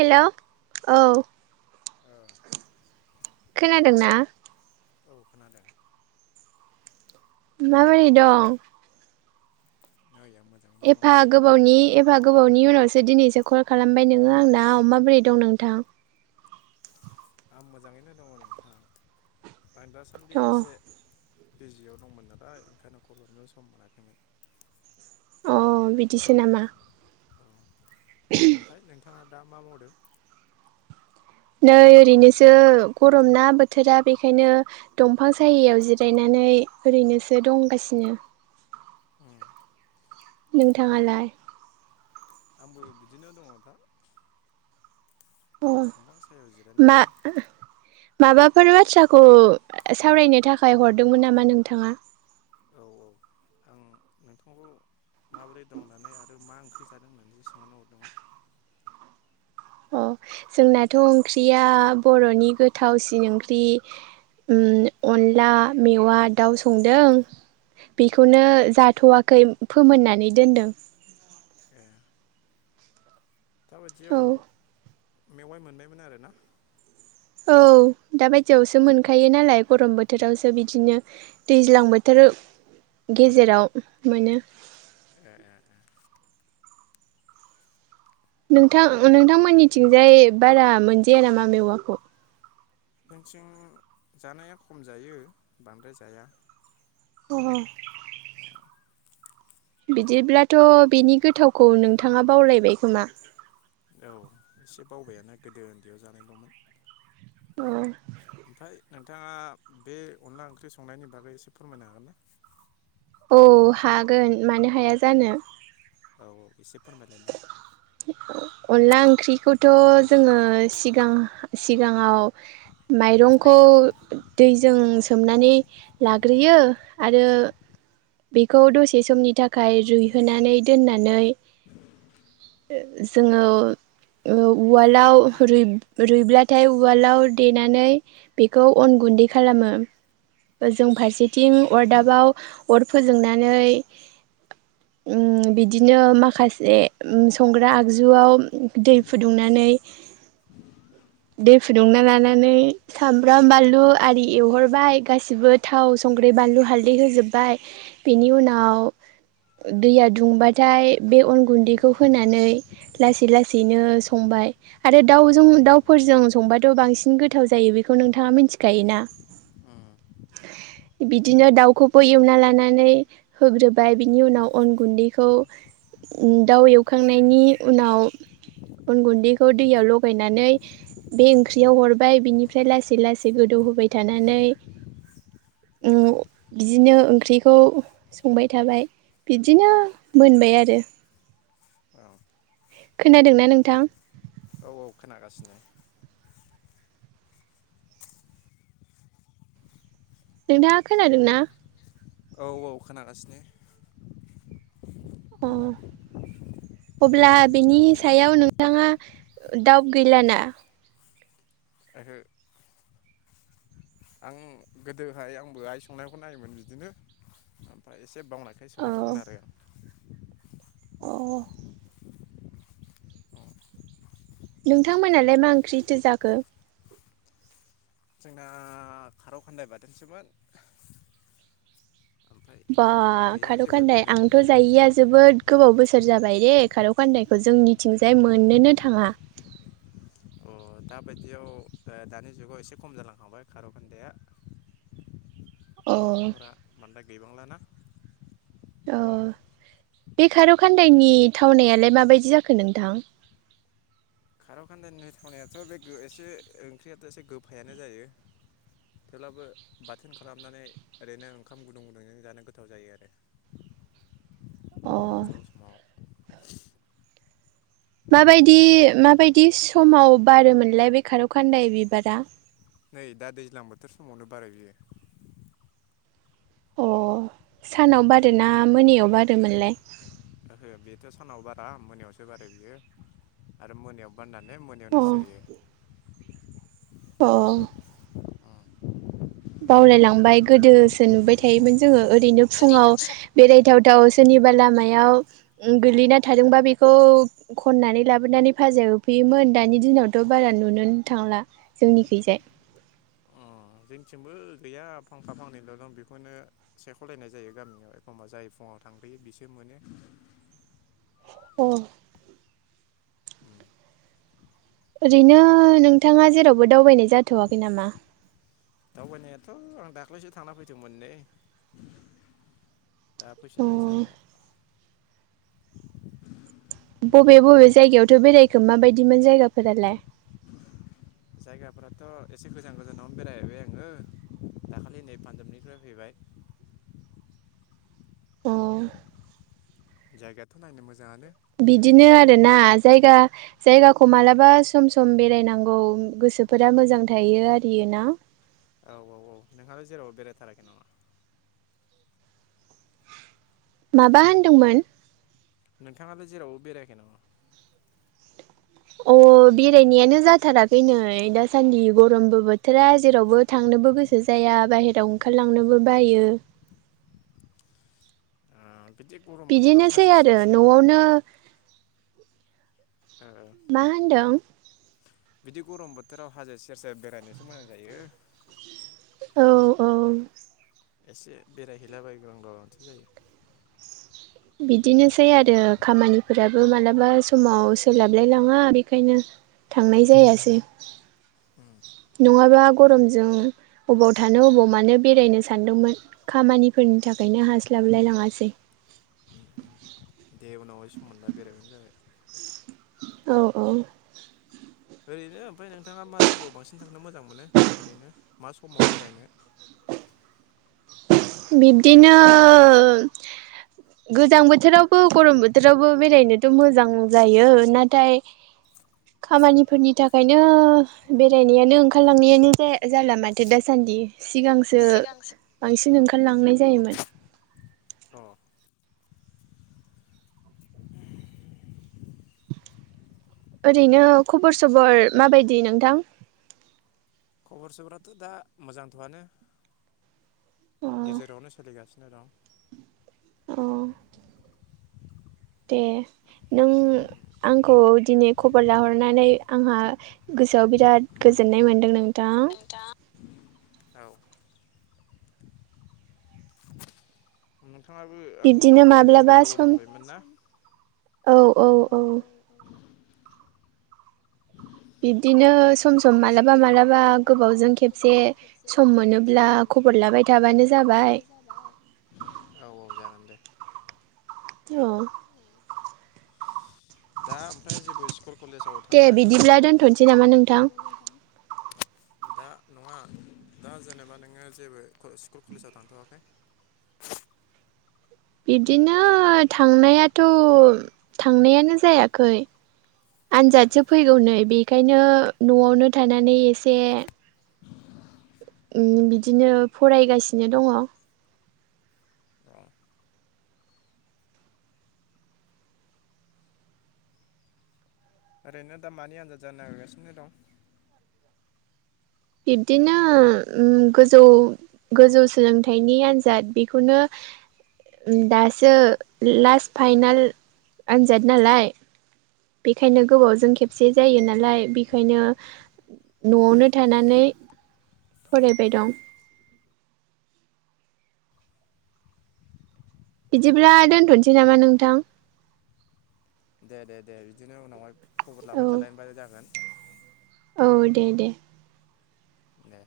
हेल' hello औ। ओ खोनादोंना? [inaudible] माबोरै दं? नै आं मोजाङैनो एफा दङ गोबावनि एफा गोबाव गोबावनि उनावसो दिनैसो कल खालामबाय नोङो आंनाव माबोरै दं नोंथां? [inaudible] [inaudible] अ बिजियाव दंमोन नालाय ओंखायनो खल'नो सम मोनाखैमोन अ बिदिसो नामा? [unintelligible] बिथा दा मा मावदो? नै ओरैनोसो गरम ना बोथोरा बेखायनो दंफां साययाव जिरायनानै ओरैनोसो दंगासिनो। उम ओमफ्राय नोंथाङालाय? आंबो बिदिनो दङ दा। अ दंफां सायायाव मा जिरायनानैनो। माबाफोर बाथ्राखौ सावरायनो थाखाय हरदोंमोन नामा नोंथाङा? औ औ आं नोंथांखौ माबोरै दं लानाय आरो मा ओंख्रै फि जादों होननानैसो सोंहरना हरदोंमोन अ जोंनाथ' ओंख्रिया बर'नि गोथावसिन ओंख्रि ओ अनला मेवा दाउ संदों बेखौनो जाथ'वाखै फोमोननानै दोनदों दा औ बायदियाव मेवाइ मोननायमोन आरोना औ दा बायदियावसो मोनखायो नालाय गरम बोथोरावसो बिदिनो दैज्लां बोथोर गेजेराव मोनो। ए ए ए नोंथां नोंथांमोननिथिंजाय बारा मोनजाया नामा मेवाखौ? जोंथिं जानाया खम जायो बांद्राय जाया। गबु बिदिब्लाथ' बिनि गोथावखौ नोंथाङा बावलायबाय खोमा? औ एसे बावबायानो गोदो उन्दैयाव जानायल'मोन उम ओमफ्राय नोंथाङा बे अनला ओंख्रि संनायनि बागै एसे फोरमायनो हागोन ना? औ हागोन मानो हाया जानो। औ औ एसे फोरमायलायनाय अनला ओंख्रिखौथ' जोङो सिगां सिगाङाव माइरंखौ दैजों सोमनानै लाग्रोयो आरो बेखौ दसे समनि थाखाय रुइहोनानै दोननानै जोङो ओ उवालाव रुइ रुइब्लाथाय उवालाव देनानै बेखौ अन गुन्दै खालामो जों फारसेथिं उम अरदाबाव अर फोजोंनानै ओम बिदिनो माखासे जे उम संग्रा आगजुआव दै फुदुंनानै दै फुदुंना लानानै सामब्राम बानलु आरि एवहरबाय गासिबो थाव संग्रै बानलु हालदै होजोब्बाय बेनि उनाव दैया दुंबाथाय बे अन गुन्दैखौ होनानै लासै लासैनो संबाय आरो दाउजों दाउफोरजों संबाथ' बांसिन गोथाव जायो बेखौ नोंथाङा मिथिखायोना, उम बिदिनो दाउखौबो एवना लानानै होग्रोबाय बिनि उनाव अन गुन्दैखौ उम दाउ एवखांनायनि उनाव अन गुन्दैखौ दैयाव लगायनानै बे ओंख्रियाव हरबाय बिनिफ्राय लासै लासै गोदौ होबाय थानानै उम बिदिनो ओंख्रिखौ संबाय थाबाय बिदिनो मोनबाय आरो। औ खोनादोंना नों? थां औ औ खोनागासिनो। नोंथाङा खोनादोंना? औ औ खोनागासिनो। अ अब्ला बिनि सायाव नोंथाङा दाउट गैलाना? ओहो आं गोदोहाय आंबो आइ संनायखौ नायोमोन बिदिनो ओमफ्राय एसे एसे बावनायखाय सोंहरदोंमोन आरो। औ आं नोंथांमोनालाय मा ओंख्रिथो जाखो? जोंना खारौ खानदाय बाथोनसोमोन। ओमफ्राय बा गैया जेबो खारंखान्दाय बेनो आंथ जायिया जोबोद गोबाव बोसोर जाबाय दे खारौ खान्दायखौ जोंनिथिंजाय मोननोनो थाङा। अ दा बायदियाव दानि जुगाव एसे खम जालांखांबाय खारंखोनदाया। अ बिफांफोरा बांद्राय गैबांलाना। अ बे खारौ खान्दायनि थावनायालाय माबायदि जाखो नोंथां? खारौ खान्दनायथावनायाथ बे एसे ओंख्रियाथ' एसे गोफायानो जायो थेवब्लाबो बाथोन खालामनानै ओरैनो ओंखाम गुदुं गुदुंजों जानो गोथाव जायो आरो। अ फुं समाव माबायदि माबायदि समाव बारोमोनलाय बे खारौ खान्दाय बिबारा? नै दा दैज्लां बोथोर समावनो बारो बियो। अ सानाव बारोना मोनायाव बारोमोनलाय? हो बेथ' सानाव बारा मोनायावसो बारो बियो आरो मोनायाव बारनानै मोनायावनो अ सिरियो। अ बावलायलांबाय गोदोसो नुबाय थायोमोन जोङो ओरैनो फुङाव बेराय गोथाव थाव सोरनिबा लामायाव गोग्लैना थादोंबा बेखौ खननानै लाबोनानै भाजा एवफैयोमोन दानि दिनावथ' बारा नुनोनो थांला जोंनिखैजाय। जोंनिथिंबो गैया फांखा फांनैल दं बेखौनो सेख'लायनाय जायो गामियाव एखमबा जाय फुङाव थांग्रोयो बिसो मोनो। अ ओरैनो नोंथाङा जेरावबो दावबायनाय जाथ'वाखै नामा? दावबायनायाथ' आं दाख्लैसो थांना फैदोंमोन नै दा अ फैफिनबायसो आं नआव। [inaudible] बबे बबे जायगायावथो बेरायखो माबायदिमोन जायगाफोरालाय? जायगाफोराथ' एसे गोजान गोजानावनो बेरायहैबाय आङो दाखालि नै पान्जाबनिफ्राय फैबाय अ जायगायाथ नायनो मोज बिदिनो आरोना जायगा जायगाखौ मालाबा सम सम बेरायनांगौ गोसोफोरा मोजां थायो आरियो ना औ औ औ नोंहालाय जेरावबो बेरायथाराखै नामा? माबा होनदोंमोन? नोंथाङा [unintelligible] जेरावबो बेरायाखै नामा? अ बेरायनायानो जाथाराखै नै दासान्दि गरमबो बोथोरा जेरावबो थांनोबो गोसो जाया बाहेराव ओंखारलांनोबो बायो बिदि गरम बोथोराव बिदिनोसै हाजो सेर आरो सेर ओ न'आवनो मा होनदों? बिदि गरम बोथोराव हाजो सेर सेेर बेरायनोसो मोजां जायो। औ औ एसे बेरायहैलाबाय [unintelligible] माथो जायो बिदिनोसै आरो खामानिफोराबो मालाबा समाव सोलाबलायलाङा बेखायनो थांनाय जायासै उम नङाबा गरमजों अबाव थानो अबाव मानो बेरायनो सानदोंमोन खामानिफोरनि थाखायनो हास्लाबलाय लाङासै। उम उम दे उनावहाय सम मोनबा बेरायबानो जाबाय। औ औ ओरैनो ओमफाय नोंथाङा मा जायगायाव बांसिन थांनो मोजां मोनो ओरैनो मा समाव बेरायनो? बिब्दिनो गोजां बोथोरावबो गरम बोथोरावबो बेरायनोथ' मोजां जायो नाथाय खामानिफोरनि थाखायनो बेरायनायानो ओंखारलांनायानो जाया जाला माथो दासान्दि सिगां सिगांसो बांसिन ओंखारलांनाय जायोमोन। अ ओरैनो खबर सबर माबायदि नोंथां? खबर सबराथ' दा मोजांथ'आनो अ गेजेरावनो सोलिगासिनो दं। अ दे नों आंखौ दिनै खबर लाहरनानै आंहा गोसोआव बिराद गोजोननाय मोनदों नोंथां। औ नोंथाङाबो आंनाव बिब्दिनो कल हरिया माब्लाबा बिराद गोबाव सम जाखाबायमोन ना औ औ [unintelligible] बिब्दिनो सम सम मालाबा मालाबा गोबावजों खेबसे सम मोनोब्ला खबर लाबाय थाबानो जाबाय। औ औ जागोन दे अ दा ओमफ्राय जेबो स्कुल कलेजाव दे थांथाराखै नामा? बिदिब्ला दे दोनथ'नोसै बिदिब्ला नामा दोनथ'नोसै नोंथां नामा नोंथां? दा नङा दा जेनेबा नोङो जेबो क [unintelligible] स्कुल कलेजाव थांथ'वाखै? बिब्दिनो थांनायाथ' थांनायानो जायाखै आनजादसो फैगौ नै बेखायनो न'आवनो थानानै एसे उम बिदिनो फरायगासिनो दङ। औ ओरैनो दा मानि आनजाद जानो नागिरगासिनो दं? बिब्दिनो उम गोजौ गोजौ सोलोंथाइनि आन्जाद बेखौनो दासो लास्ट फाइनाल आनजाद नालाय बेखायनो गोबावजों खेबसे जायो नालाय बेखायनो न'आवनो थानानै फरायबाय दं। बिदिब्ला दोनथ'सै नामा नोंथां? दे दे दे बिदिनो उनावहाय खबर औ लाबाय थालायबा जागोन। औ दे दे। दे